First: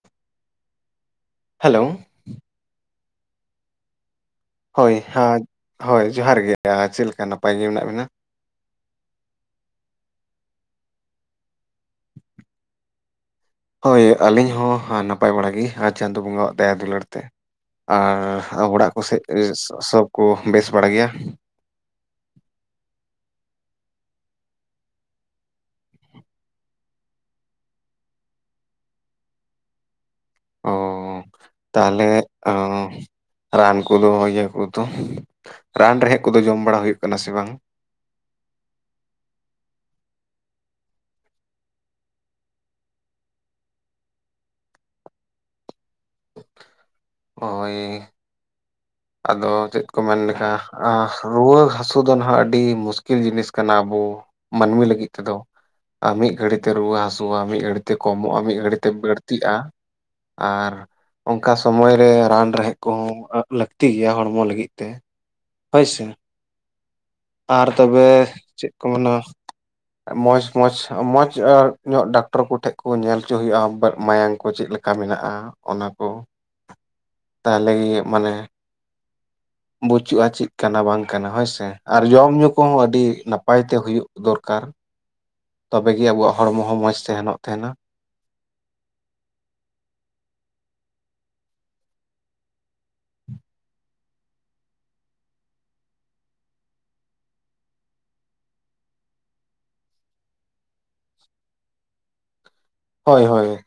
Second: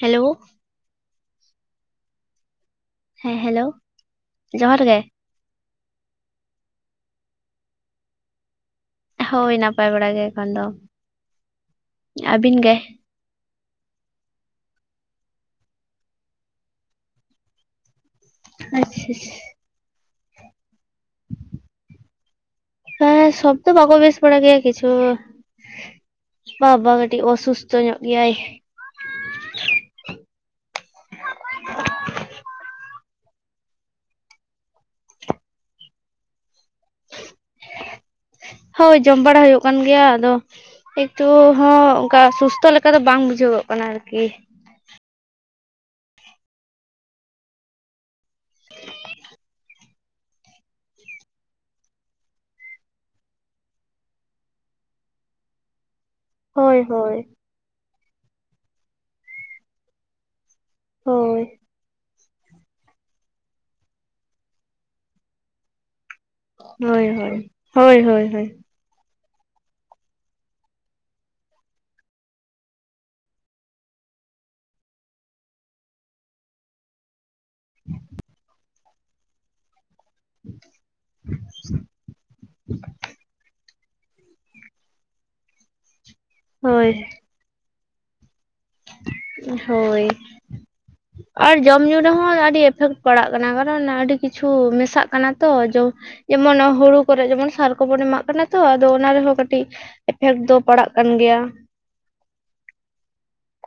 Hello hello ᱦᱮᱸ hello ᱡᱚᱦᱟᱨ ᱜᱮ ᱦᱳᱭ ᱦᱟᱸ ᱦᱳᱭ ᱡᱚᱦᱟᱨ ᱜᱮ ᱪᱮᱜ ᱞᱮᱠᱟ ᱱᱟᱯᱟᱭ ᱜᱮ ᱢᱮᱱᱟᱜ ᱵᱮᱱᱟ? ᱦᱳᱭ ᱱᱟᱯᱟᱭ ᱵᱟᱲᱟ ᱜᱮ ᱮᱠᱷᱚᱱ ᱫᱚ᱾ ᱟᱹᱵᱤᱱ ᱜᱮ? ᱦᱳᱭ ᱟᱹᱞᱤᱧ ᱦᱚᱸ ᱱᱟᱯᱟᱭ ᱵᱟᱲᱟ ᱜᱮ ᱟᱨ ᱪᱟᱸᱫᱚ ᱵᱚᱸᱜᱟᱣᱟᱜ ᱫᱟᱭᱟ ᱫᱩᱞᱟᱹᱲ ᱛᱮ ᱟᱨ ᱚᱲᱟᱜ ᱟᱪᱪᱷᱟ ᱠᱚᱥᱮᱜ ᱮ ᱥᱚᱵ ᱠᱚ ᱵᱮᱥ ᱵᱟᱲᱟ ᱜᱮᱭᱟ᱾ ᱦᱮᱸ ᱥᱚᱵ ᱫᱚ ᱵᱟᱠᱚ ᱵᱮᱥ ᱵᱟᱲᱟ ᱜᱮᱭᱟ ᱠᱤᱪᱷᱩ ᱵᱟᱵᱟ ᱠᱟᱹᱴᱤᱜ ᱚᱼᱥᱩᱥᱛᱷᱚ ᱧᱚᱜ ᱜᱮᱭᱟᱭ᱾ [inaudible] ᱛᱟᱦᱞᱮ ᱟᱻ ᱨᱟᱱ ᱠᱚᱫᱚ ᱤᱭᱟᱹ ᱠᱚᱫᱚ ᱨᱟᱱ ᱨᱮᱦᱮᱫ ᱠᱚᱫᱚ ᱡᱚᱢ ᱵᱟᱲᱟ ᱦᱩᱭᱩᱜ ᱠᱟᱱᱟ ᱥᱮ ᱵᱟᱝ? ᱦᱳᱭ ᱡᱚᱢ ᱵᱟᱲᱟ ᱦᱩᱭᱩᱜ ᱠᱟᱱ ᱜᱮᱭᱟ ᱟᱫᱚ ᱮᱠᱴᱩ ᱦᱚᱸ ᱚᱝᱠᱟ ᱥᱩᱥᱛᱚ ᱞᱮᱠᱟ ᱫᱚ ᱵᱟᱝ ᱵᱩᱡᱷᱟᱹᱣᱚᱜ ᱠᱟᱱᱟ ᱟᱨᱠᱤ᱾ ᱦᱳᱭ [inaudible] ᱟᱫᱚ ᱪᱮᱫ ᱠᱚ ᱢᱮᱱ ᱞᱮᱠᱟ ᱟᱸ ᱨᱩᱣᱟᱹ ᱦᱟᱹᱥᱩ ᱫᱚ ᱱᱟᱦᱟᱜ ᱟᱹᱰᱤ ᱢᱩᱥᱠᱤᱞ ᱡᱤᱱᱤᱥ ᱠᱟᱱᱟ ᱟᱵᱚ ᱢᱟᱹᱱᱢᱤ ᱞᱟᱹᱜᱤᱫ ᱛᱮᱫᱚ ᱟᱸ ᱢᱤᱜ ᱜᱷᱟᱹᱲᱤ ᱛᱮ ᱦᱳᱭ ᱨᱩᱣᱟᱹ ᱦᱳᱭ ᱦᱟᱹᱥᱩᱣᱟ ᱢᱤᱜ ᱜᱷᱟᱹᱲᱤ ᱛᱮ ᱠᱚᱢᱚᱜ-ᱟ ᱢᱤᱜ ᱜᱷᱟᱹᱲᱤᱡ ᱛᱮ ᱵᱟᱹᱲᱛᱤᱜᱼᱟ ᱟᱨ ᱦᱳᱭ ᱚᱝᱠᱟ ᱥᱚᱢᱚᱭ ᱨᱮ ᱨᱟᱱ ᱨᱮᱦᱮᱜ ᱠᱚᱦᱚᱸ ᱞᱟᱹᱠᱛᱤ ᱜᱮᱭᱟ ᱦᱚᱲᱢᱚ ᱞᱟᱹᱜᱤᱫ ᱛᱮ ᱦᱳᱭᱥᱮ᱾ ᱦᱳᱭ ᱦᱳᱭ ᱟᱨ ᱦᱳᱭ ᱛᱚᱵᱮ ᱦᱳᱭ ᱦᱳᱭ ᱪᱮᱜ ᱠᱚ ᱢᱮᱱᱟ ᱢᱚᱸᱡᱽ ᱢᱚᱸᱡᱽ ᱢᱚᱸᱡᱽ ᱧᱚᱜ ᱰᱟᱠᱴᱚᱨ ᱠᱚᱴᱷᱮᱱ ᱠᱚ ᱧᱮᱞ ᱦᱚᱪᱚ ᱦᱩᱭᱩᱜ-ᱟ ᱢᱟᱭᱟᱝ ᱠᱚ ᱪᱮᱫ ᱞᱮ ᱠᱟ ᱢᱮᱱᱟᱜ-ᱟ ᱚᱱᱟ ᱠᱚ ᱛᱟᱦᱚᱞᱮ ᱤᱭᱟᱹ ᱢᱟᱱᱮ ᱵᱟᱹᱪᱩᱜ-ᱟ ᱪᱮᱫ ᱠᱟᱱᱟ ᱵᱟᱝ ᱠᱟᱱᱟ ᱦᱳᱭᱥᱮ ᱟᱨ ᱡᱚᱢ ᱧᱩ ᱠᱚᱦᱚᱸ ᱟᱹᱰᱤ ᱱᱟᱯᱟᱭ ᱛᱮ ᱛᱮ ᱦᱩᱭᱩᱜ ᱫᱚᱨᱠᱟᱨ ᱛᱚᱵᱮᱜ ᱜᱮ ᱟᱵᱚᱣᱟᱜ ᱦᱚᱲᱢᱚ ᱦᱚᱸ ᱦᱳᱭ ᱢᱚᱸᱡᱽ ᱛᱟᱦᱮᱱᱚᱜ ᱛᱟᱦᱮᱱᱟ ᱦᱳᱭ ᱟᱨ ᱡᱚᱢ ᱧᱩ ᱨᱮᱦᱚᱸ ᱟᱹᱰᱤ ᱮᱯᱷᱮᱠᱴ ᱯᱟᱲᱟᱜ ᱠᱟᱱᱟ ᱠᱟᱨᱚᱱ ᱟᱹᱰᱤ ᱠᱤᱪᱷᱩ ᱢᱮᱥᱟᱜ ᱠᱟᱱᱟ ᱛᱚ ᱡ ᱡᱮᱢᱚᱱ ᱦᱩᱲᱩ ᱠᱚᱨ ᱡᱮᱢᱚᱱ ᱥᱟᱨ ᱠᱚᱵᱚᱱ ᱮᱢᱟᱜ ᱠᱟᱱᱟ ᱛᱚ ᱟᱫᱚ ᱚᱱᱟ ᱨᱮᱦᱚᱸ ᱠᱟᱹᱴᱤᱡ ᱮᱯᱷᱮᱠᱴ ᱫᱚ ᱯᱟᱲᱟᱜ ᱠᱟᱱ ᱜᱮᱭᱟ ᱦᱳᱭ ᱦᱳᱭ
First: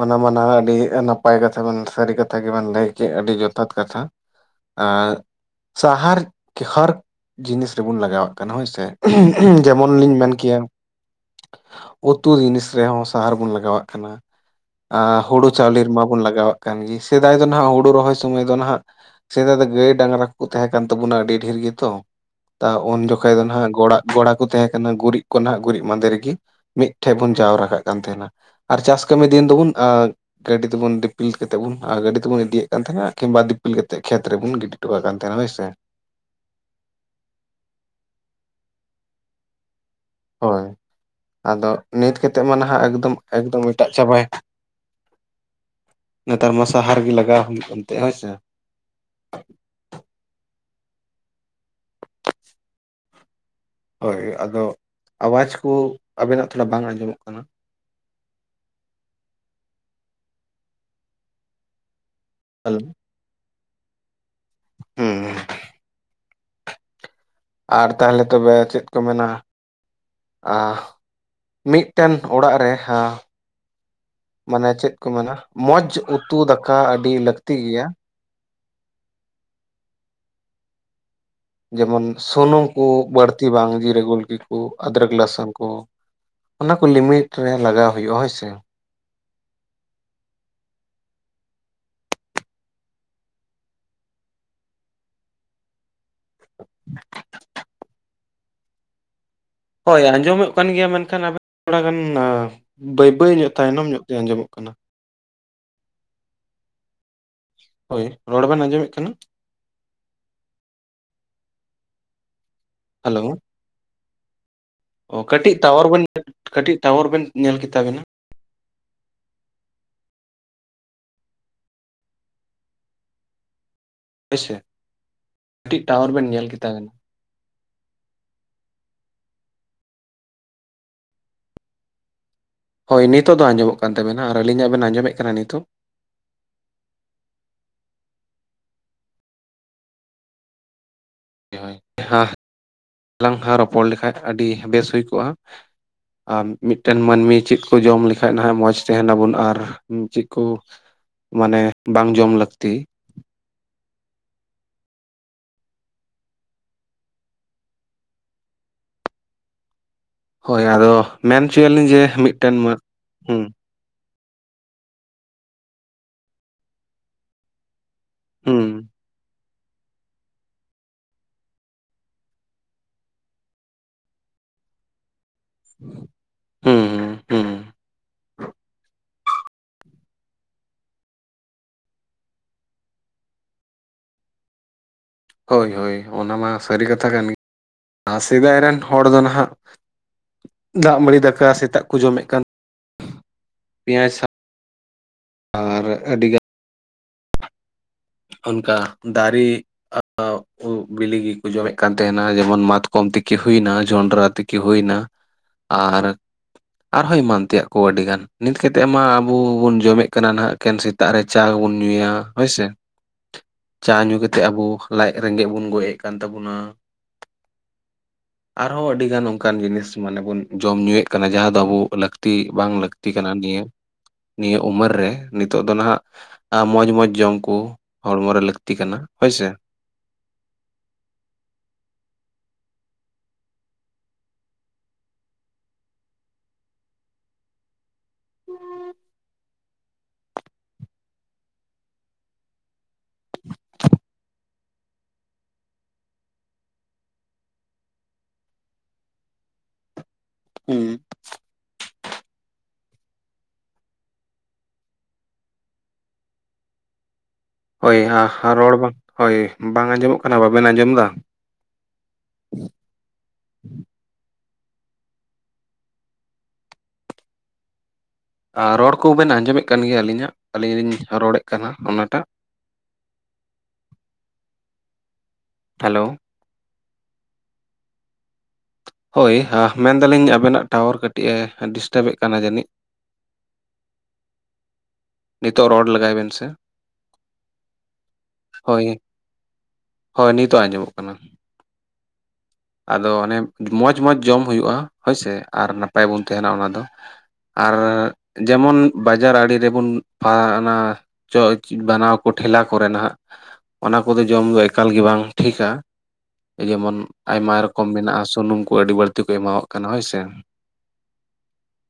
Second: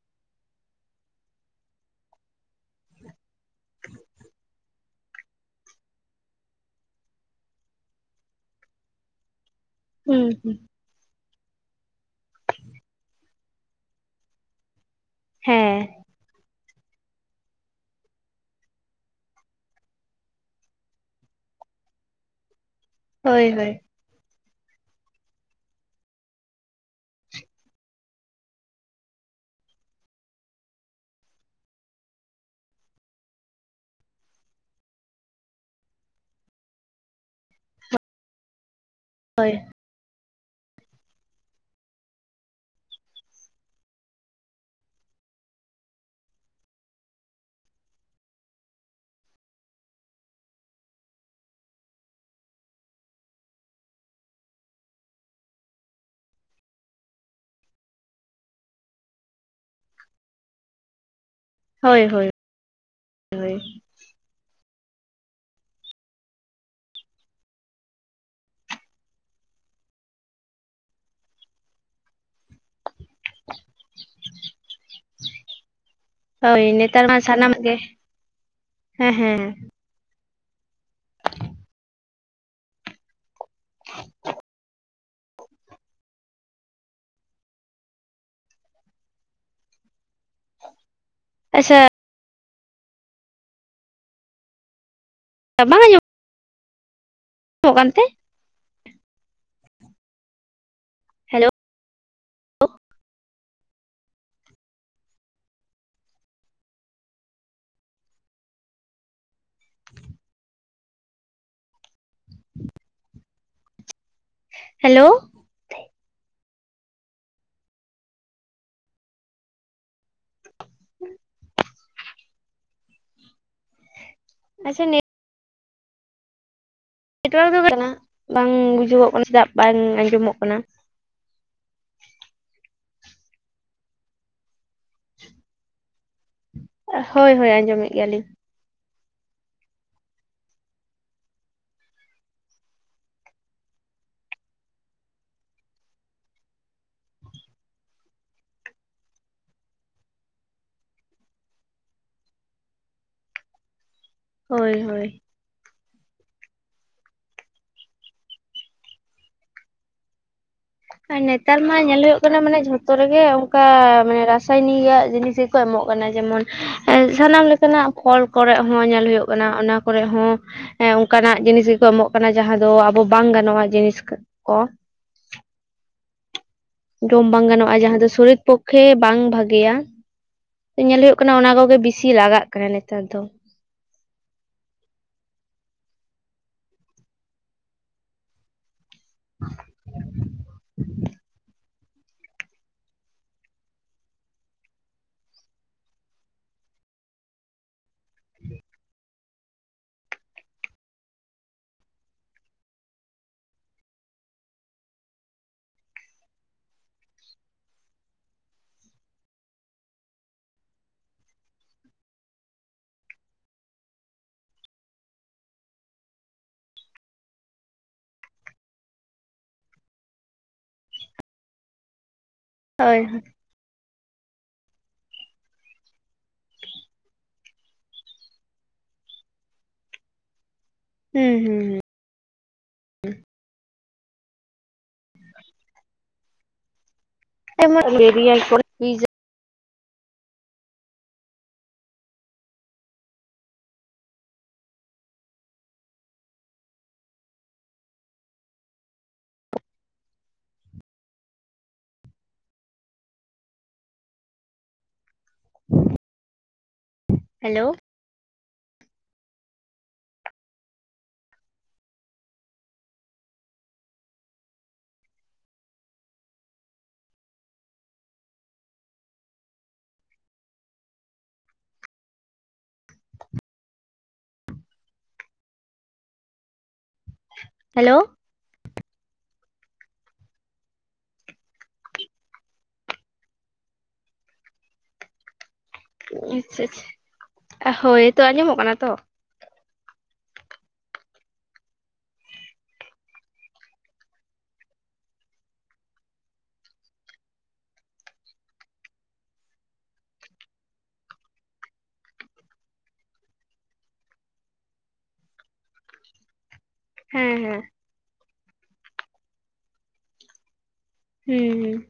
ᱚᱱᱟ ᱢᱟ ᱱᱟᱦᱟᱜ ᱟᱹᱰᱤ ᱱᱟᱯᱟᱭ ᱠᱟᱛᱷᱟ ᱥᱟᱹᱨᱤ ᱠᱟᱛᱷᱟ ᱜᱮᱵᱮᱱ ᱞᱟᱹᱭ ᱠᱮᱫ ᱟᱹᱰᱤ ᱡᱚᱛᱷᱟᱛ ᱠᱟᱛᱷᱟ ᱟᱨ ᱥᱟᱦᱟᱨᱠ ᱦᱚᱨᱠ ᱡᱤᱱᱤᱥ ᱨᱮᱵᱚᱱ ᱞᱟᱜᱟᱣᱟᱜ ᱠᱟᱱᱟ ᱦᱳᱭᱥᱮ ᱡᱮᱢᱚᱱ ᱞᱤᱧ ᱦᱩᱸ ᱦᱩᱸ ᱢᱮᱱᱠᱮᱭᱟ ᱩᱛᱩ ᱡᱤᱱᱤᱥ ᱨᱮᱦᱚᱸ ᱥᱟᱦᱟᱨ ᱵᱚᱱ ᱞᱟ ᱞᱟᱜᱟᱣᱟᱜ ᱠᱟᱱᱟ ᱟᱨ ᱦᱩᱲᱩ ᱦᱮᱸ ᱪᱟᱣᱞᱮ ᱨᱮᱢᱟᱵᱚᱱ ᱞᱟᱜᱟᱣᱟᱜ ᱠᱟᱱᱟ ᱠᱟᱱ ᱜᱮ ᱥᱮᱫᱟᱭ ᱫᱚ ᱱᱟᱦᱟᱜ ᱦᱩᱲᱩ ᱨᱚᱦᱚᱭ ᱥᱚᱢᱚᱭ ᱫᱚ ᱱᱟᱦᱟᱜ ᱥᱮᱫᱟᱭ ᱫᱚ ᱜᱟᱹᱭ ᱰᱟᱝᱨᱟ ᱠᱚᱠᱚ ᱛᱟᱦᱮᱸ ᱠᱟᱱ ᱛᱟᱵᱚᱱᱟ ᱟᱹᱰᱤ ᱰᱷᱮᱨ ᱜᱮᱛᱚ ᱩᱱ ᱡᱚᱠᱷᱟᱡ ᱫᱚ ᱦᱳᱭ ᱱᱟᱦᱟᱜ ᱦᱳᱭ ᱜᱚᱲᱟᱜ ᱜᱚᱲᱟ ᱠᱚ ᱛᱟᱦᱮᱸ ᱠᱟᱱᱟ ᱜᱩᱨᱤᱡ ᱠᱚ ᱱᱟᱦᱟᱜ ᱜᱩᱨᱤᱡ ᱢᱟᱸᱫᱮ ᱨᱮᱜᱮ ᱢᱤᱫᱴᱷᱮᱡ ᱵᱚᱱ ᱡᱟᱣ ᱨᱟᱠᱟᱵ ᱠᱟᱱ ᱛᱟᱦᱮᱸᱱᱟ ᱟᱨ ᱪᱟᱥ ᱠᱟᱹᱢᱤ ᱫᱤᱱ ᱫᱚᱵᱩᱱ ᱟᱠ ᱜᱟᱹᱰᱤ ᱛᱮᱵᱚᱱ ᱫᱤᱯᱤᱞ ᱠᱟᱛᱮᱮᱫ ᱵᱚᱱ ᱟᱨ ᱜᱟᱹᱰᱤ ᱛᱮᱵᱩᱱ ᱫᱤᱯᱤᱞ ᱠᱟᱛᱮᱫ ᱵᱩᱱ ᱟ ᱜᱟᱹᱰᱤ ᱛᱮᱵᱚᱱ ᱤᱫᱤᱭᱮᱫ ᱠᱟᱱ ᱛᱟᱦᱮᱸᱱ-ᱟ ᱠᱤᱵᱟ ᱫᱤᱯᱤᱞ ᱠᱟᱛᱮᱫ ᱠᱷᱮᱛ ᱨᱮᱵᱚᱱ ᱜᱤᱰᱤ ᱴ ᱠᱟᱱ ᱛᱟᱱᱛᱮ ᱱᱟᱚᱭ ᱥᱮ [unintelligible] ᱦᱳᱭ ᱦᱳᱭ ᱟᱫᱚ ᱱᱤᱛ ᱠᱟᱛᱮᱫ ᱢᱟ ᱱᱟᱦᱟᱜ ᱮᱠᱫᱚᱢ ᱮᱠᱫᱚᱢ ᱮᱴᱟᱜ ᱪᱟᱵᱟᱭ ᱱᱮᱛᱟᱨ ᱢᱟ ᱥᱟᱦᱟᱨ ᱜᱮ ᱞᱟᱜᱟᱣ ᱦᱩᱭᱩᱜ ᱠᱟᱱᱛᱮ ᱦᱳᱭ ᱥᱮ ᱦᱳᱭ ᱟᱫᱚ ᱟᱣᱟᱡᱽ ᱠᱚ ᱟᱵᱮᱱᱟᱜ ᱛᱷᱚᱲᱟ ᱵᱟᱝ ᱟᱸᱡᱚᱢᱚᱜ ᱠᱟᱱᱟ ᱦᱳᱭ ᱦᱳᱭ ᱦᱮᱞᱳ ᱦᱚᱭ ᱦᱮᱸ [unintelligible] ᱟᱨ ᱛᱟᱦᱚᱞᱮ ᱛᱚᱵᱮ ᱪᱮᱫ ᱠᱚ ᱢᱮᱱᱟ ᱟ ᱢᱤᱫᱴᱟᱝ ᱚᱲᱟᱜ ᱨᱮ ᱦᱟ ᱢᱟᱱᱮ ᱪᱮᱫ ᱠᱚ ᱢᱮᱱᱟ ᱢᱚᱡᱽ ᱩᱛᱩ ᱦᱳᱭ ᱫᱟᱠᱟ ᱱᱮᱛᱟᱨ ᱟᱹᱰᱤ ᱢᱟ ᱞᱟᱹᱠᱛᱤ ᱥᱟᱱᱟᱢᱟᱜ ᱜᱮ ᱜᱮᱭᱟ ᱦᱮᱸ ᱦᱮᱸ ᱡᱮᱢᱚᱱ ᱥᱩᱱᱩᱢ ᱠᱚ ᱵᱟᱹᱲᱛᱤ ᱵᱟᱝ ᱡᱤᱨᱟᱹ ᱜᱩᱞᱠᱤ ᱠᱚ ᱟᱫᱨᱚᱠ ᱞᱥᱚᱱ ᱠᱚ ᱚᱱᱟ ᱠᱚ ᱞᱤᱢᱤᱴ ᱨᱮ ᱞᱟᱜᱟᱣ ᱦᱩᱭᱩᱜᱼᱟ ᱦᱳᱭ ᱥᱮ ᱟᱪᱪᱷᱟ ᱵᱟᱝ ᱟᱡᱚᱢᱚᱜ ᱚᱜ ᱠᱟᱱᱛᱮ ᱦᱳᱭ ᱟᱸᱡᱚᱢᱚᱜ ᱠᱟᱱ ᱜᱮᱭᱟ ᱢᱮᱱᱠᱷᱟᱱ ᱟᱵᱮᱱ ᱦᱮᱞᱳ ᱛᱷᱚᱲᱟ ᱜᱟᱱ ᱵᱟᱹᱭ ᱵᱟᱹᱭ ᱧᱚᱜ ᱛᱟᱭᱱᱚᱢ ᱧᱚᱜ ᱛᱮ ᱟᱸᱡᱚᱢᱚᱜ ᱠᱟᱱᱟ ᱦᱳᱭ ᱨᱚᱲ ᱵᱮᱱ ᱟᱸᱡᱚᱢᱮᱫ ᱠᱟᱱᱟ ᱦᱮᱞᱳ ᱦᱮᱞᱳ ᱚ ᱠᱟᱹᱴᱤᱡ ᱴᱟᱣᱟᱨ ᱵᱮᱱ ᱠᱟᱴᱤᱡ ᱴᱟᱣᱟᱨ ᱵᱮᱱ ᱧᱮᱞ ᱠᱮᱛᱟ ᱵᱮᱱᱟ ᱦᱳᱭᱥᱮ ᱟᱪᱪᱷᱟ ᱠᱟᱹᱴᱤᱡ ᱴᱟᱣᱟᱨ ᱵᱮᱱ ᱧᱮᱞ ᱠᱮᱛᱟ ᱵᱮ ᱠᱟᱱᱟ ᱱᱮᱴᱣᱟᱨᱠ ᱫᱚ ᱠᱟᱱᱟ ᱵᱟᱝ ᱵᱩᱡᱩᱜᱚᱜ ᱠᱟᱱᱟ ᱪᱮᱫᱟᱜ ᱫᱟᱜ ᱵᱟᱝ ᱟᱸᱡᱚᱢᱚᱜ ᱠᱟᱱᱟ ᱦᱳᱭ ᱱᱤᱛᱚᱜ ᱫᱚ ᱟᱸᱡᱚᱢᱚᱜ ᱠᱟᱱ ᱛᱟᱵᱱᱟ ᱟᱨ ᱟᱹᱞᱤᱧᱟᱜ ᱵᱮᱱ ᱟᱸᱡᱚᱢᱮᱫ ᱠᱟᱱᱟ ᱱᱤᱛᱚᱜ ᱦᱳᱭ ᱦᱳᱭ ᱟᱸᱡᱚᱢᱮᱫ ᱜᱮᱭᱟᱞᱤᱧ ᱦᱳᱭ ᱞᱟᱝ ᱦᱟ [unintelligible] ᱨᱚᱯᱚᱲ ᱞᱮᱠᱷᱟ ᱟᱹᱰᱤ ᱵᱮᱥ ᱦᱩᱭ ᱠᱚᱜᱼᱟ ᱟᱨ ᱢᱤᱫᱴᱮᱱ ᱢᱟᱹᱱᱢᱤ ᱪᱮᱫ ᱠᱚ ᱡᱚᱢ ᱞᱮᱠᱟᱱᱡ ᱱᱟᱦᱟᱜ ᱢᱚᱡᱽ ᱛᱟᱦᱮᱱᱟᱵᱚᱱ ᱟᱨ ᱪᱮᱫ ᱠᱚ ᱢᱟᱱᱮ ᱵᱟᱝ ᱡᱚᱢ ᱞᱟᱹᱠᱛᱤ ᱦᱳᱭ ᱦᱳᱭ ᱦᱚᱭ ᱟᱫᱚ-ᱼ ᱟᱨ ᱱᱮᱛᱟᱨ ᱢᱟ ᱧᱮᱞ ᱦᱩᱭᱩᱜ ᱠᱟᱱᱟ ᱢᱟᱱᱮ ᱡᱷᱚᱛᱚ ᱨᱮᱜᱮ ᱦᱩᱸ ᱚᱱᱠᱟ ᱢᱟᱱᱮ ᱨᱟᱥᱟᱭᱱᱤᱠᱟᱜ ᱡᱤᱱᱤᱥ ᱜᱮᱠᱚ ᱮᱢᱚᱜ ᱠᱟᱱᱟ᱾ ᱡᱮᱢᱚᱱ ᱥᱟᱱᱟᱢ ᱞᱮᱠᱟᱱᱟᱜ ᱠᱚᱞ ᱠᱚᱨᱮ ᱦᱩᱸ ᱦᱚᱸ ᱧᱮᱞ ᱦᱩᱭᱩᱜ ᱠᱟᱱᱟ ᱚᱱᱟ᱾ ᱠᱚᱨᱮ ᱦᱚᱸ ᱚᱱᱠᱟᱱᱟᱜ ᱡᱤᱱᱤᱥ ᱜᱮᱠᱚ ᱮᱢᱚᱜ ᱠᱟᱱᱟ᱾ ᱡᱟᱦᱟᱸ ᱫᱚ ᱟᱵᱚ ᱵᱟᱝ ᱜᱟᱱᱚᱜᱼᱟ ᱡᱤᱱᱤᱥ ᱠᱚ᱾ ᱦᱩᱸ᱾ ᱦᱩᱸ ᱡᱚᱢ ᱵᱟᱝ ᱦᱩᱸ ᱜᱟᱱᱚᱜᱼᱟ᱾ ᱡᱟᱦᱟᱸ ᱫᱚ ᱥᱚᱨᱤᱛ ᱯᱚᱠᱷᱮ ᱵᱟᱝ ᱵᱷᱟ. ᱜᱤᱭᱟ ᱧᱮᱞ ᱦᱩᱭᱩᱜ ᱠᱟᱱᱟ ᱚᱱᱟ ᱠᱚᱜᱮ ᱵᱤᱥᱤ ᱞᱟᱜᱟᱜ ᱠᱟᱱᱟ ᱱᱮᱛᱟᱨ ᱫᱚ᱾ ᱦᱚᱭ ᱦᱚᱭ ᱚᱱᱟ ᱢᱟ ᱥᱟᱹᱨᱤ ᱠᱟᱛᱷᱟ ᱠᱟᱱ ᱜᱮ ᱟᱨ ᱥᱮᱫᱟᱭᱨᱤᱱ ᱦᱚᱲ ᱫᱚ ᱱᱟᱦᱟᱜ ᱫᱟᱜ ᱢᱟᱹᱲᱤ ᱫᱟᱠᱟ ᱥᱮᱛᱟᱜ ᱠᱚ ᱡᱚᱢᱮᱫ ᱠᱟᱱ ᱯᱮᱸᱭᱟᱡᱽ ᱥᱟᱜ ᱟᱨ ᱟᱹᱰᱤ ᱜᱟᱱ ᱚᱱᱠᱟ ᱫᱟᱨᱮ ᱥᱟᱠᱟᱢ᱾ ᱵᱤᱞᱤ ᱜᱮᱠᱚ ᱡᱚᱢᱮᱫ ᱠᱟᱱ ᱛᱟᱦᱮᱱᱟ᱾ ᱡᱮᱢᱚᱱ ᱢᱟᱛᱠᱚᱢ ᱛᱤᱠᱤ ᱦᱩᱭᱱᱟ ᱡᱚᱱᱰᱨᱟ ᱛᱤᱠᱤ ᱦᱩᱭᱱᱟ᱾ ᱟᱨ ᱟᱨᱦᱚᱸ ᱮᱢᱟᱱ ᱛᱮᱭᱟᱜ ᱠᱚ ᱟᱹᱰᱤ ᱜᱟᱱ ᱱᱤᱛ ᱠᱟᱛᱮᱫ ᱢᱟ ᱟᱵᱚ ᱵᱚᱱ ᱡᱚᱢᱮᱫ ᱠᱟᱱᱟ ᱱᱟᱦᱟᱜ ᱮᱠᱷᱮᱱ ᱥᱮᱛᱟᱜ ᱨᱮ ᱪᱟ ᱜᱮᱵᱚᱱ ᱧᱩᱭᱟ ᱦᱚᱭᱥᱮ᱾ ᱪᱟ ᱧᱩ ᱠᱟᱛᱮᱫ ᱟᱵᱚ ᱞᱟᱡ ᱨᱮᱸᱜᱮᱡ ᱵᱚᱱ ᱜᱚᱡ ᱮᱫ ᱠᱟᱱ ᱛᱟᱵᱚᱱᱟ᱾ ᱟᱨᱦᱚᱸ ᱟᱹᱰᱤ ᱜᱟᱱ ᱚᱱᱠᱟᱱ ᱡᱤᱱᱤᱥ ᱢᱟᱱᱮ ᱵᱚᱱ ᱡᱚᱢ ᱧᱩᱭᱮᱫ ᱠᱟᱱᱟ ᱡᱟᱦᱟᱸ ᱫᱚ ᱟᱵᱚ ᱞᱟᱹᱠᱛᱤ ᱵᱟᱝ ᱦᱳᱭ ᱞᱟᱹᱠᱛᱤ ᱠᱟᱱᱟ ᱱᱤᱭᱟᱹ ᱱᱤᱭᱟᱹ ᱩᱢᱟ. ᱨ ᱨᱮ ᱱᱤᱛᱚᱜ ᱫᱚ ᱱᱟᱦᱟᱜ ᱢᱚᱡᱽ ᱢᱚᱡᱽ ᱡᱚᱢ ᱠᱚ ᱦᱚᱲᱢᱚ ᱨᱮ ᱞᱟᱹᱠᱛᱤ ᱠᱟᱱᱟ ᱦᱚᱭᱥᱮ᱾ ᱦᱩᱸ ᱦᱩᱸ ᱦᱩᱸ᱾ [inaudible] ᱦᱩᱸ᱾ ᱦᱮᱞᱚ᱾ ᱦᱚᱭ ᱦᱟ ᱦᱟ ᱨᱚᱲ ᱵᱟᱝ ᱦᱚᱭ ᱵᱟᱝ ᱟᱸᱡᱚᱢᱚᱜ ᱠᱟᱱᱟ ᱵᱟ. ᱵᱤᱱ ᱟᱸᱡᱚᱢ ᱮᱫᱟ? ᱟᱨ ᱨᱚᱲ ᱠᱚᱵᱤᱱ ᱟᱸᱡᱚᱢᱮᱫ ᱠᱟᱱ ᱜᱮᱭᱟ ᱟᱹᱞᱤᱧᱟᱜ ᱟᱹᱞᱤᱧ ᱞᱤᱧ ᱨᱚᱲᱮᱫ ᱠᱟᱱᱟ ᱚᱱᱟᱴᱟᱜ? [inaudible] ᱦᱮᱞᱚ᱾ ᱦᱮᱞᱚ᱾ ᱦᱚᱭ ᱦᱟᱸ ᱢᱮᱱᱫᱟᱞᱤᱧ ᱟ. ᱵᱤᱱᱟᱜ ᱴᱟᱣᱟᱨ ᱠᱟᱹᱴᱤᱡᱼ ᱮ ᱰᱤᱥᱴᱟ. ᱵᱮ ᱠᱟᱱᱟ ᱡᱟᱹᱱᱤᱡ᱾ ᱱᱤᱛᱚᱜ ᱨᱚᱲ ᱞᱮᱜᱟᱭ ᱵᱮᱱ ᱥᱮ [unintelligible] ᱦᱚᱭ ᱱᱤᱛᱚᱜ ᱟᱸᱡᱚᱢᱚᱜ ᱠᱟᱱᱟ᱾ ᱟᱫᱚ ᱚᱱᱮ ᱢᱚᱸᱡᱽ-ᱢᱚᱸᱡᱽ ᱡᱚᱢ ᱦᱩᱭᱩᱜᱼᱟ ᱦᱚᱭᱥᱮ ᱟᱨ ᱱᱟᱯᱟᱭ ᱵᱚᱱ ᱛᱟᱦᱮᱱᱟ ᱚᱱᱟ ᱫᱚ᱾ ᱟᱨ ᱡᱮᱢᱚᱱ ᱵᱟᱡᱟᱨ ᱟᱲᱮ ᱨᱮᱵᱚᱱ ᱯᱷᱟ ᱱᱟ ᱪᱚ ᱵᱟᱱᱟᱣ ᱠᱚ ᱴᱷᱮᱞᱟ ᱠᱚᱨᱮ ᱱᱟᱜ ᱚᱱᱟ ᱠᱚᱫᱚ ᱡᱚᱢ ᱫᱚ ᱮᱠᱟᱞ ᱜᱮ ᱵᱟᱝ ᱴᱷᱤᱠᱟ᱾ ᱡᱮᱢᱚᱱ ᱦᱮᱸ ᱟᱭᱢᱟ ᱦᱮᱸ ᱨᱚᱠᱚᱢ ᱢᱮᱱᱟᱜᱼᱟ ᱥᱩᱱᱩᱢ ᱠᱚ ᱟᱹᱰᱤ ᱵᱟᱹᱲᱛᱤ ᱠᱚ ᱮᱢᱟᱣᱟᱜ ᱠᱟᱱᱟ ᱦᱚᱭᱥᱮ᱾ ᱦᱩᱸ᱾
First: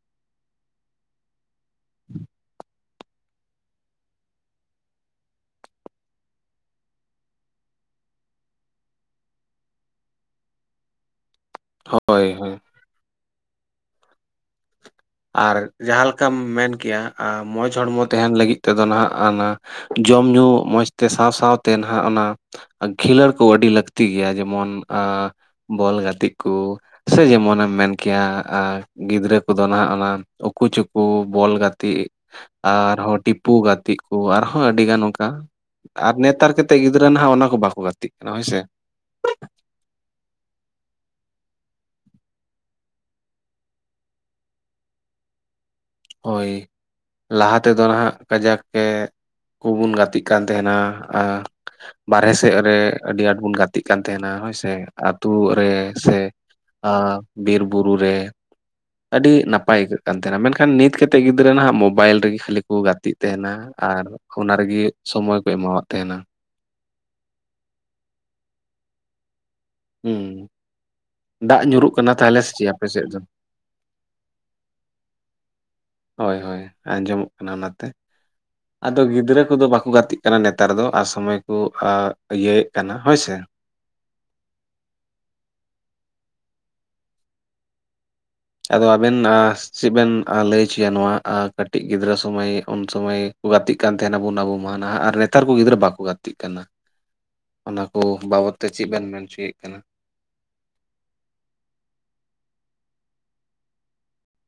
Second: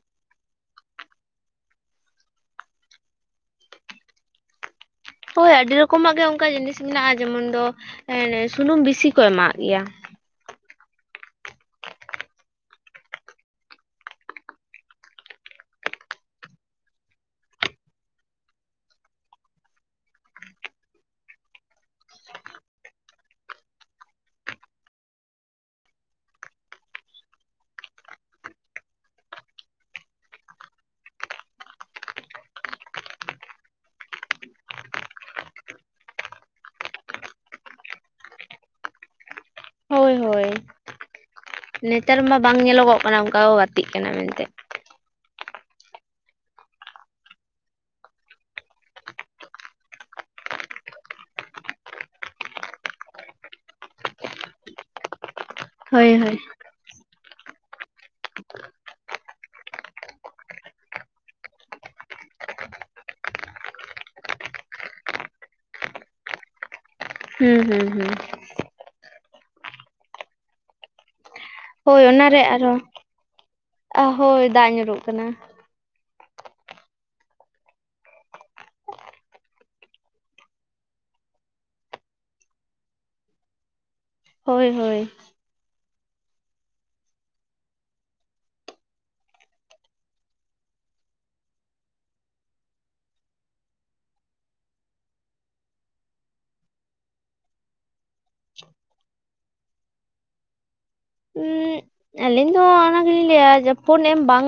ᱦᱚᱭ ᱟᱹᱰᱤ ᱨᱚᱠᱚᱢᱟᱜ ᱜᱮ ᱚᱱᱠᱟ ᱡᱤᱱᱤᱥ ᱢᱮᱱᱟᱜᱼᱟ ᱡᱮᱢᱚᱱ ᱫᱚ ᱮ ᱥᱩᱱᱩᱢ ᱵᱤᱥᱤ ᱠᱚ ᱮᱢᱟᱜᱟᱜ ᱜᱮᱭᱟ᱾ ᱦᱚᱭ-ᱦᱚᱭ᱾ ᱟᱨ ᱡᱟᱦᱟᱸ ᱞᱮᱠᱟᱢ ᱢᱮᱱ ᱠᱮᱭᱟ ᱟ ᱢᱚᱡᱽ ᱦᱚᱲᱢᱚ ᱛᱟᱦᱮᱱ ᱞᱟᱹᱜᱤᱫ ᱛᱮᱫᱚ ᱱᱟᱦᱟᱜ ᱟᱱᱟ ᱡᱚᱢ ᱧᱩ ᱢᱚᱡ ᱛᱮ ᱥᱟᱶ ᱥᱟᱶᱛᱮ ᱱᱟᱦᱟᱜ ᱚᱱᱟ ᱠᱷᱤᱞᱟᱹᱲ ᱠᱚ ᱟᱹᱰᱤ ᱞᱟᱹᱠᱛᱤ ᱜᱮᱭᱟ ᱡᱮᱢᱚᱱ -ᱟ᱾ ᱵᱚᱞ ᱜᱟᱛᱮ ᱠᱚ ᱥᱮ ᱡᱮᱢᱚᱱᱮᱢ ᱢᱮᱱ ᱠᱮᱭᱟ ᱜᱤᱫᱽᱨᱟᱹ ᱠᱚᱫᱚ ᱱᱟᱦᱟᱜ ᱩᱠᱩ ᱪᱩᱠᱩ ᱵᱚᱞ ᱜᱟᱛᱮ ᱟᱨᱦᱚᱸ ᱴᱤᱯᱩ ᱜᱟᱛᱮ ᱠᱚ ᱟᱨᱦᱚᱸ ᱟᱹᱰᱤᱜᱟᱱ ᱚᱱᱠᱟ ᱟᱨ ᱱᱮᱛᱟᱨ ᱠᱟᱛᱮᱫ ᱜᱤᱫᱽᱨᱟᱹ ᱱᱟᱦᱟᱜ ᱚᱱᱟ ᱠᱚ ᱵᱟᱠᱚ ᱜᱟᱛᱮᱜ ᱠᱟᱱᱟ ᱦᱚᱭᱥᱮ᱾ ᱦᱚᱭ-ᱦᱚᱭ᱾ ᱱᱮᱛᱟᱨ ᱢᱟ ᱵᱟᱝ ᱧᱮᱞᱚᱜᱚᱜ ᱠᱟᱱᱟ ᱚᱱᱠᱟ ᱠᱚ ᱜᱟᱛᱮᱜ ᱠᱟᱱᱟ ᱢᱮᱱᱛᱮ ᱦᱳᱭ ᱞᱟᱦᱟ ᱛᱮᱫᱚ ᱱᱟᱦᱟᱜ ᱠᱟᱡᱟᱠ ᱜᱮ ᱠᱚᱵᱚᱱ ᱜᱟᱛᱮᱜ ᱠᱟᱱ ᱛᱟᱦᱮᱱᱟ ᱟᱨ ᱵᱟᱨᱦᱮ ᱥᱮᱫ ᱨᱮ ᱟᱹᱰᱤ ᱟᱸᱴ ᱵᱚᱱ ᱜᱟᱛᱮᱜ ᱠᱟᱱ ᱛᱟᱦᱮᱱᱟ ᱦᱳᱭᱥᱮ ᱟᱛᱩ ᱨᱮ ᱦᱳᱭ ᱥᱮ ᱦᱳᱭ ᱟ ᱵᱤᱨ ᱵᱩᱨᱩ ᱨᱮ ᱟᱹᱰᱤ ᱱᱟᱯᱟᱭ ᱟᱹᱭᱠᱟᱹᱜ ᱠᱟᱱ ᱛᱟᱦᱮᱱᱟ ᱢᱮᱱᱠᱷ ᱮᱠᱷᱟᱱ ᱱᱤᱛ ᱠᱟᱛᱮᱫ ᱜᱤᱫᱽᱨᱟᱹ ᱱᱟᱦᱟᱜ ᱢᱳᱵᱟᱭᱤᱞ ᱨᱮᱜᱮ ᱠᱷᱟᱹᱞᱤ ᱠᱚ ᱜᱟᱛᱮᱜ ᱛᱟᱦᱮᱱᱟ ᱟᱨ ᱚᱱᱟᱨᱮᱜᱤ ᱥᱚᱢᱚᱭ ᱠᱚ ᱮᱢᱟᱣᱟᱜ ᱛᱟᱦᱮᱱᱟ ᱦᱩᱸ ᱦᱩᱸ ᱦᱩᱸ ᱦᱩᱸ ᱫᱟᱜ ᱧᱩᱨᱩᱜ ᱦᱳᱭ ᱠᱟᱱᱟ ᱛᱟᱦᱚᱞᱮ ᱚᱱᱟᱨᱮ ᱥᱮᱪᱮᱫ ᱟᱨᱦᱚᱸ ᱟᱯᱮᱥᱮᱫ ᱫᱚ ᱦᱳᱭ ᱫᱟᱜ ᱧᱩᱨᱩᱜ ᱠᱟᱱᱟ ᱦᱳᱭ ᱦᱳᱭ ᱟᱸᱡᱚᱢᱚᱜ ᱠᱟᱱᱟ ᱚᱱᱟᱛᱮ ᱟᱫᱚ ᱜᱤᱫᱽᱨᱟᱹ ᱠᱚᱫᱚ ᱵᱟᱠᱚ ᱜᱟᱛᱮᱜ ᱠᱟᱱᱟ ᱱᱮᱛᱟᱨ ᱫᱚ ᱟᱨ ᱥᱚᱢᱚᱭ ᱠᱚ ᱟ ᱤᱭᱟᱹᱭᱮᱫ ᱠᱟᱱᱟ ᱦᱳᱭᱥᱮ ᱦᱳᱭ ᱦᱳᱭ ᱟᱫᱚ ᱟᱵᱮᱱ ᱟᱥ ᱪᱤᱵᱮᱱ ᱞᱟᱹᱭᱪᱚᱭᱟ ᱱᱚᱣᱟ ᱠᱟᱹᱴᱤᱡ ᱜᱤᱫᱽᱨᱟᱹ ᱥᱩᱢᱟᱹᱭ ᱩᱱ ᱥᱩᱢᱟᱹᱭ ᱠᱚ ᱜᱟᱛᱮᱜ ᱠᱟᱱ ᱛᱟᱦᱮᱱᱟ ᱵᱚᱱ ᱟᱵᱚ ᱢᱟ ᱱᱟᱦᱟᱜ ᱟᱨ ᱱᱮᱛᱟᱨ ᱠᱚ ᱜᱤᱫᱽᱨᱟᱹ ᱵᱟᱠᱚ ᱜᱟᱛᱮᱜ ᱠᱟᱱᱟ ᱚᱱᱟ ᱠᱚ ᱵᱟᱵᱚᱛ ᱛᱮ ᱪᱮᱫ ᱵᱮᱱ ᱢᱮᱱ ᱚᱪᱚᱭᱮᱫ ᱠᱟᱱᱟ ᱦᱩᱸᱻ ᱟᱹᱞᱤᱧ ᱫᱚ ᱚᱱᱟ [unintelligible] [unintelligible] ᱞᱟᱹᱭᱟ ᱡᱮ ᱯᱷᱳᱱ ᱮᱢ ᱵᱟᱝ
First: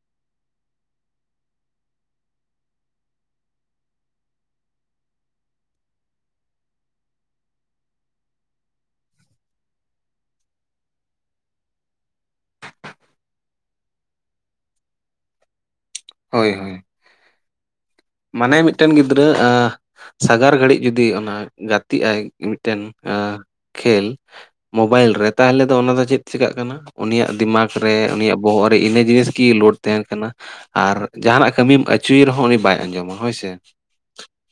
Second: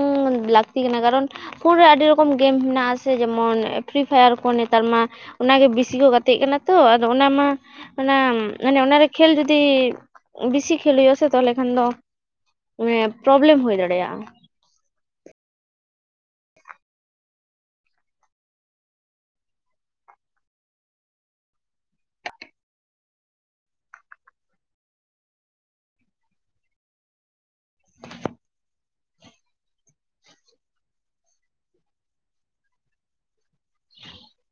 ᱞᱟᱹᱠᱛᱤ ᱠᱟᱱᱟ ᱠᱟᱨᱚᱱ ᱯᱷᱳᱱ ᱨᱮ ᱟᱹᱰᱤ ᱨᱚᱠᱚᱢ ᱜᱮᱢ ᱢᱮᱱᱟᱜ ᱟᱥᱮ ᱡᱮᱢᱚᱱ ᱯᱷᱨᱤ ᱯᱷᱟᱭᱟᱨ ᱠᱚ ᱱᱮᱛᱟᱨ ᱢᱟ ᱚᱱᱟᱜᱮ ᱵᱤᱥᱤ ᱠᱚ ᱜᱟᱛᱮᱜ ᱠᱟᱱᱟ ᱛᱚ ᱟᱫᱚ ᱚᱱᱟ ᱢᱟ ᱚᱱᱟ ᱢᱟᱱᱮ ᱚᱱᱟᱨᱮ ᱠᱷᱮᱞ ᱡᱩᱫᱤ ᱵᱤᱥᱤ ᱠᱷᱮᱞ ᱦᱩᱭᱩᱜ ᱟᱥᱮ ᱛᱟᱦᱚᱞᱮ ᱠᱷᱟᱱ ᱫᱚ ᱯᱨᱚᱵᱮᱞᱮᱢ ᱦᱩᱭ ᱫᱟᱲᱮᱭᱟᱜᱼᱟ ᱾ ᱦᱳᱭ ᱦᱳᱭ ᱾ ᱢᱟᱱᱮ ᱢᱤᱫᱴᱟᱹᱱ ᱜᱤᱫᱽᱨᱟᱹ ᱟ ᱥᱟᱜᱟᱲ ᱜᱷᱟᱹᱲᱤᱡ ᱡᱩᱫᱤ ᱚᱱᱟ ᱜᱟᱛᱮᱜ ᱟᱭ ᱢᱤᱫᱴᱮᱱ ᱠᱷᱮᱞ ᱢᱳᱵᱟᱭᱤᱞ ᱨᱮ ᱛᱟᱦᱚᱞᱮ ᱫᱚ ᱚᱱᱟ ᱫᱚ ᱪᱮᱫ ᱪᱮᱠᱟᱜ ᱠᱟᱱᱟ? ᱩᱱᱤᱭᱟᱜ ᱫᱤᱢᱟᱠ ᱨᱮ ᱩᱱᱤᱭᱟᱜ ᱵᱚᱦᱚᱜ ᱨᱮ ᱤᱱᱟᱹ ᱡᱤᱱᱤᱥ ᱠᱤ ᱞᱳᱰ ᱛᱟᱦᱮᱱ ᱠᱟᱱᱟ? ᱟᱨ ᱡᱟᱦᱟᱱᱟᱜ ᱠᱟᱹᱢᱤᱢ ᱟᱹᱪᱩᱭᱮ ᱨᱮᱦᱚᱸ ᱩᱱᱤ ᱵᱟᱭ ᱟᱸᱡᱚᱢᱟ ᱦᱳᱭᱥᱮ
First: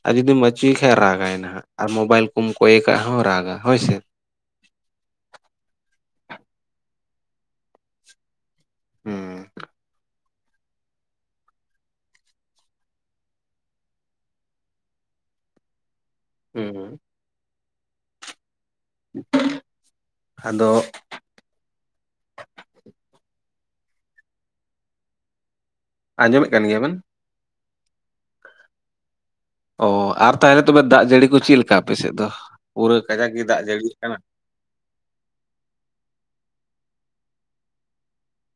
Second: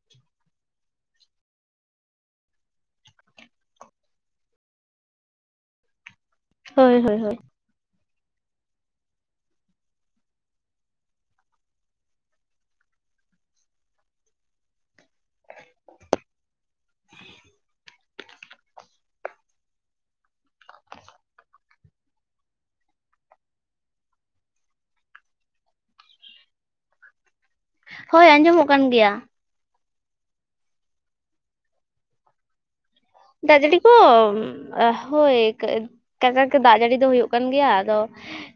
ᱟᱨ ᱡᱩᱫᱤᱢ ᱟᱹᱪᱩᱭᱮ ᱠᱷᱟᱡ ᱨᱟᱜᱟᱭ ᱱᱟᱦᱟᱜ ᱟᱨ ᱢᱳᱵᱟᱭᱤᱞ ᱠᱚᱢ ᱠᱚᱭ ᱠᱟᱜ ᱦᱚᱸ ᱨᱟᱜᱟ ᱦᱳᱭᱥᱮ ᱦᱳᱭ ᱦᱳᱭ ᱦᱳᱭ ᱾ ᱦᱩᱸ ᱦᱩᱸ [unintelligible] ᱟᱫᱚ ᱟᱸᱡᱚᱢᱮᱜ ᱠᱟᱱ ᱜᱮᱭᱟ ᱵᱤᱱ ᱾ ᱦᱳᱭ ᱟᱸᱡᱚᱢᱚᱜ ᱠᱟᱱ ᱜᱮᱭᱟ ᱾ ᱚ ᱟᱨ ᱛᱟᱦᱚᱞᱮ ᱛᱚᱵᱮ ᱫᱟᱜ ᱡᱟᱹᱲᱤ ᱠᱩ ᱪᱮᱫ ᱞᱮᱠᱟ ᱟᱯᱮᱥᱮᱫ ᱫᱚ? ᱯᱩᱨᱟᱹ ᱠᱟᱡᱟᱠ ᱜᱮ ᱫᱟᱜ ᱡᱟᱹᱲᱤ ᱠᱚ ᱡᱟᱹᱲᱤᱜ ᱠᱟᱱᱟ ᱾ ᱦᱳᱭ ᱠᱟ ᱠᱟᱡᱟᱜ ᱜᱮ ᱫᱟᱜ ᱡᱟᱹᱲᱤ ᱫᱚ ᱦᱩᱭᱩᱜ ᱠᱟᱱ ᱜᱮᱭᱟ ᱟᱫᱚ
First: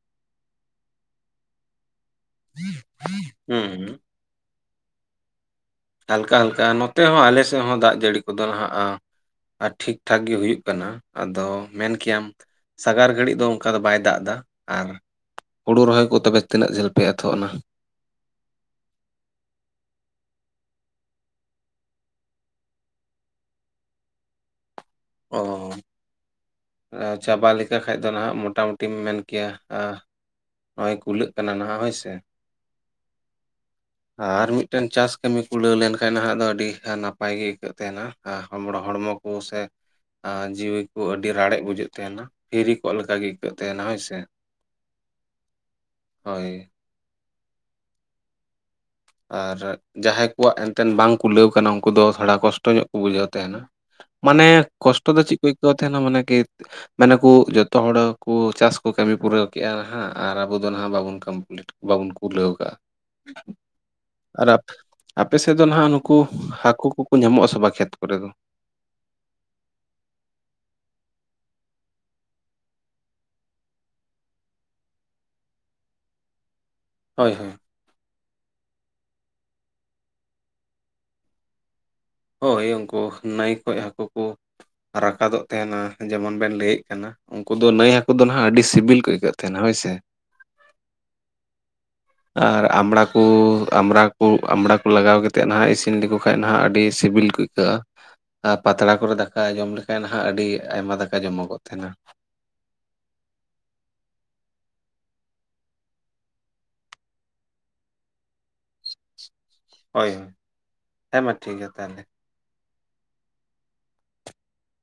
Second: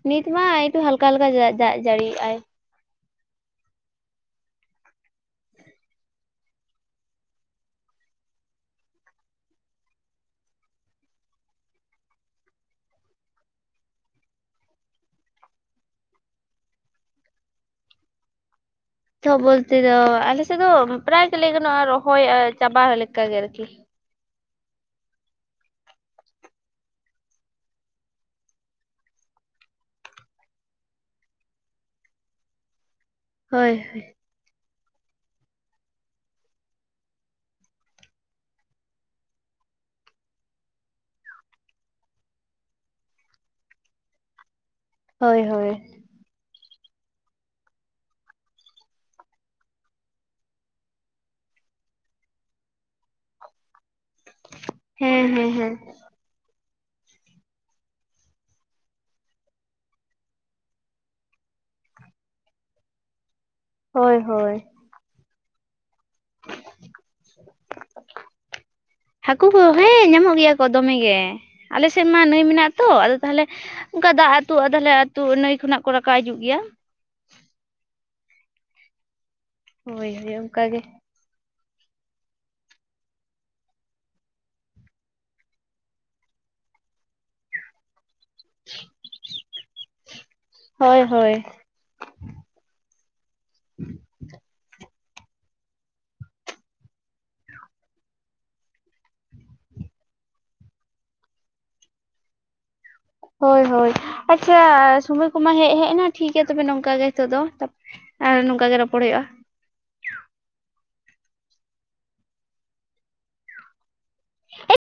ᱱᱤᱛ ᱢᱟ ᱮᱭᱛᱚ ᱦᱟᱞᱠᱟ ᱦᱟᱞᱠᱟ ᱫᱟᱜ ᱡᱟᱹᱲᱤᱭᱮᱜ-ᱟᱭ ᱾ [inaudible] ᱦᱩᱸ ᱦᱩᱸ ᱦᱟᱞᱠᱟ ᱦᱟᱞᱠᱟ ᱱᱚᱛᱮ ᱦᱚᱸ ᱟᱞᱮ ᱥᱮᱫ ᱦᱚᱸ ᱫᱟᱜ ᱡᱟᱹᱲᱤ ᱠᱚᱫᱚ ᱦᱟᱸᱜ [unintelligible] ᱟᱨ ᱴᱷᱤᱠ ᱴᱷᱟᱠ ᱜᱮ ᱦᱩᱭᱩᱜ ᱠᱟᱱᱟ ᱟᱫᱚ ᱢᱮᱱ ᱠᱮᱭᱟᱢ ᱥᱟᱜᱟᱨ ᱜᱷᱟᱹᱲᱤᱡ ᱫᱚ ᱚᱱᱠᱟ ᱫᱚ ᱵᱟᱭ ᱫᱟᱜ ᱮᱫᱟ ᱟᱨ ᱦᱩᱲᱩ ᱨᱚᱦᱚᱭ ᱠᱚ ᱛᱚᱵᱮ ᱛᱤᱱᱟᱹᱜ ᱡᱷᱟᱹᱞ ᱯᱮ ᱮᱛᱚᱦᱚᱵ ᱮᱱᱟ? ᱛᱚ ᱵᱚᱞᱛᱮ ᱫᱚ ᱟᱞᱮ ᱥᱮᱫ ᱫᱚ ᱯᱨᱟᱭ ᱜᱮ ᱞᱟᱹᱭ ᱜᱟᱱᱚᱜᱼᱟ ᱨᱚᱦᱚᱭ ᱪᱟᱵᱟ ᱞᱮᱠᱟ ᱜᱮ ᱟᱨᱠᱤ ᱾ ᱚᱻ ᱪᱟᱵᱟ ᱞᱮᱠᱟ ᱠᱷᱟᱡ ᱫᱚ ᱱᱟᱦᱟᱜ ᱢᱳᱴᱟ ᱢᱩᱴᱤᱢ ᱢᱮᱱ ᱠᱮᱭᱟ ᱱᱚᱜᱼᱚᱭ ᱠᱩᱞᱟᱹᱜ ᱠᱟᱱᱟ ᱱᱟᱦᱟᱜ ᱦᱳᱭ ᱥᱮ ᱦᱳᱭ ᱦᱳᱭ ᱾ ᱟᱨ ᱢᱤᱫᱴᱮᱱ ᱪᱟᱥ ᱠᱟᱹᱢᱤ ᱠᱩᱞᱟᱹᱣ ᱞᱮᱱᱠᱷᱟᱱ ᱱᱟᱦᱟᱜ ᱫᱚ ᱟᱹᱰᱤ ᱜᱟᱱ ᱱᱟᱯᱟᱭ ᱜᱮ ᱟᱹᱭᱠᱟᱹᱜ ᱛᱟᱦᱮᱱᱟ [unintelligible] ᱦᱚᱲᱢᱚ ᱾ ᱠᱚ ᱥᱮ ᱡᱤᱣᱤ ᱠᱩ ᱟᱹᱰᱤ ᱼᱼ ᱟᱹᱰᱤ ᱨᱟᱲᱮᱡ ᱵᱩᱡᱷᱟᱹᱜ ᱛᱟᱦᱮᱱᱟ ᱯᱷᱤᱨᱤ ᱠᱚᱜ ᱞᱮᱠᱟ ᱜᱮ ᱟᱹᱭᱠᱟᱹᱜ ᱛᱟᱦᱮᱱᱟ ᱦᱳᱭ ᱥᱮ ᱾ ᱦᱳᱭ ᱦᱳᱭ ᱾ ᱦᱳᱭ ᱾ ᱟᱨ ᱡᱟᱦᱟᱸᱭ ᱠᱚᱣᱟᱜ ᱮᱱᱛᱮᱱ ᱵᱟᱝ ᱠᱩᱞᱟᱹᱣ ᱠᱟᱱᱟ ᱩᱱᱠᱩ ᱫᱚ ᱛᱷᱚᱲᱟ ᱠᱚᱥᱴᱚ ᱧᱚᱜ ᱠᱚ ᱵᱩᱡᱷᱟᱹᱣ ᱛᱟᱦᱮᱱᱟ ᱾ ᱢᱟᱱᱮ ᱠᱚᱥᱴᱚ ᱫᱚ ᱦᱮᱸ ᱪᱮᱫ ᱠᱚ ᱦᱮᱸ ᱟᱹᱭᱠᱟᱹᱣ ᱦᱮᱸ ᱛᱟᱦᱮᱸᱱᱟ ᱢᱟᱱᱮ ᱠᱤ ᱢᱟᱱᱮ ᱠᱩ ᱡᱚᱛᱚ ᱦᱚᱲ ᱠᱩ ᱪᱟᱥ ᱠᱩ ᱠᱟᱹᱢᱤ ᱯᱩᱨᱟᱹᱣ ᱠᱮᱜᱼᱟ ᱱᱟᱜ ᱟᱨ ᱟᱵᱚ ᱫᱚ ᱱᱟᱜ ᱵᱟᱵᱚᱱ ᱠᱚᱢᱯᱞᱤᱴ ᱵᱟᱵᱚᱱ ᱠᱩᱞᱟᱹᱣ ᱠᱟᱜᱼᱟ ᱾ ᱦᱳᱭ ᱟᱨ ᱦᱳᱭ ᱟᱯᱮ ᱥᱮᱫ ᱫᱚ ᱱᱟᱦᱟᱜ ᱱᱩᱠᱩ ᱦᱟᱹᱠᱩ ᱠᱚᱠᱚ ᱧᱟᱢᱚᱜᱼᱟ ᱥᱮ ᱵᱟᱝ ᱠᱷᱮᱛ ᱠᱚᱨᱮ ᱫᱚ? ᱦᱟᱹᱠᱩ ᱠᱚ ᱦᱮᱸ ᱧᱟᱢᱚᱜ ᱜᱮᱭᱟ ᱠᱚ ᱫᱚᱢᱮ ᱜᱮ ᱾ ᱟᱞᱮ ᱥᱮᱫ ᱢᱟ ᱱᱟᱹᱭ ᱢᱮᱱᱟᱜ-ᱟ ᱛᱚ ᱟᱫᱚ ᱛᱟᱦᱚᱞᱮ ᱚᱱᱠᱟ ᱫᱟᱜ ᱟᱹᱛᱩᱜ-ᱟ ᱛᱟᱦᱞᱮ ᱟᱹᱛᱩᱜ ᱱᱟᱹᱭ ᱠᱷᱚᱱᱟᱜ ᱠᱚ ᱨᱟᱠᱟᱵ ᱦᱤᱡᱩᱜ ᱜᱮᱭᱟ ᱾ ᱦᱳᱭ ᱦᱳᱭ ᱾ ᱦᱳᱭ ᱦᱳᱭ ᱚᱝᱠᱟ ᱜᱮ ᱾ ᱦᱳᱭ ᱩᱱᱠᱩ ᱱᱟᱹᱭ ᱠᱷᱚᱡ ᱦᱟᱹᱠᱩ ᱠᱩ ᱨᱟᱠᱟᱫᱚᱜ ᱛᱟᱦᱮᱱᱟ ᱡᱮᱢᱚᱱ ᱵᱮᱱ ᱞᱟᱹᱭᱮᱫ ᱠᱟᱱᱟ ᱩᱱᱠᱩ ᱫᱚ ᱱᱟᱹᱭ ᱦᱟᱹᱠᱩ [unintelligible] ᱫᱚ ᱱᱟᱦᱟᱜ ᱟᱹᱰᱤ ᱥᱤᱵᱤᱞ ᱠᱚ ᱟᱹᱭᱠᱟᱹᱜ ᱛᱟᱦᱮᱱᱟ ᱦᱳᱭ ᱥᱮ ᱾ ᱦᱳᱭ ᱦᱳᱭ ᱾ ᱟᱨ ᱟᱢᱵᱽᱲᱟ ᱠᱩ ᱟᱢᱵᱽᱲᱟ ᱟᱢᱵᱽᱲᱟ ᱠᱩ ᱞᱟᱜᱟᱣ ᱠᱟᱛᱮᱜ ᱱᱟᱦᱟᱜ ᱤᱥᱤᱱ ᱞᱮᱠᱚ ᱠᱷᱟᱱ ᱱᱟᱦᱟᱜ ᱟᱹᱰᱤ ᱥᱤᱵᱤᱞ ᱠᱩ ᱟᱹᱭᱠᱟᱹᱜᱼᱟ ᱾ ᱟᱨ ᱯᱟᱛᱲᱟ ᱠᱚᱨᱮ ᱫᱟᱠᱟ ᱡᱚᱢ ᱞᱮᱠᱷᱟᱱ ᱦᱟᱸᱜ ᱟᱹᱰᱤ ᱟᱭᱢᱟ ᱫᱟᱠᱟ ᱡᱚᱢᱚᱜᱚᱜ ᱛᱟᱦᱮᱱᱟ ᱾ ᱦᱳᱭ ᱦᱳᱭ ᱟᱪᱪᱷᱟ ᱥᱚᱢᱚᱭ ᱠᱚᱢᱟ ᱦᱮᱡ ᱦᱮᱡ ᱮᱱᱟ ᱴᱷᱤᱠ ᱜᱮᱭᱟ ᱛᱚᱵᱮ ᱱᱚᱝᱠᱟ ᱜᱮ ᱱᱤᱛᱚᱜ ᱫᱚ ᱾ ᱟᱨᱚ ᱱᱚᱝᱠᱟ ᱜᱮ ᱨᱚᱯᱚᱲ ᱦᱳᱭᱳᱜᱼᱟ ᱾ ᱦᱳᱭ ᱦᱳᱭ ᱦᱮᱸ ᱢᱟ ᱴᱷᱤᱠ ᱜᱮᱭᱟ ᱛᱟᱦᱚᱞᱮ ᱾ [unintelligible]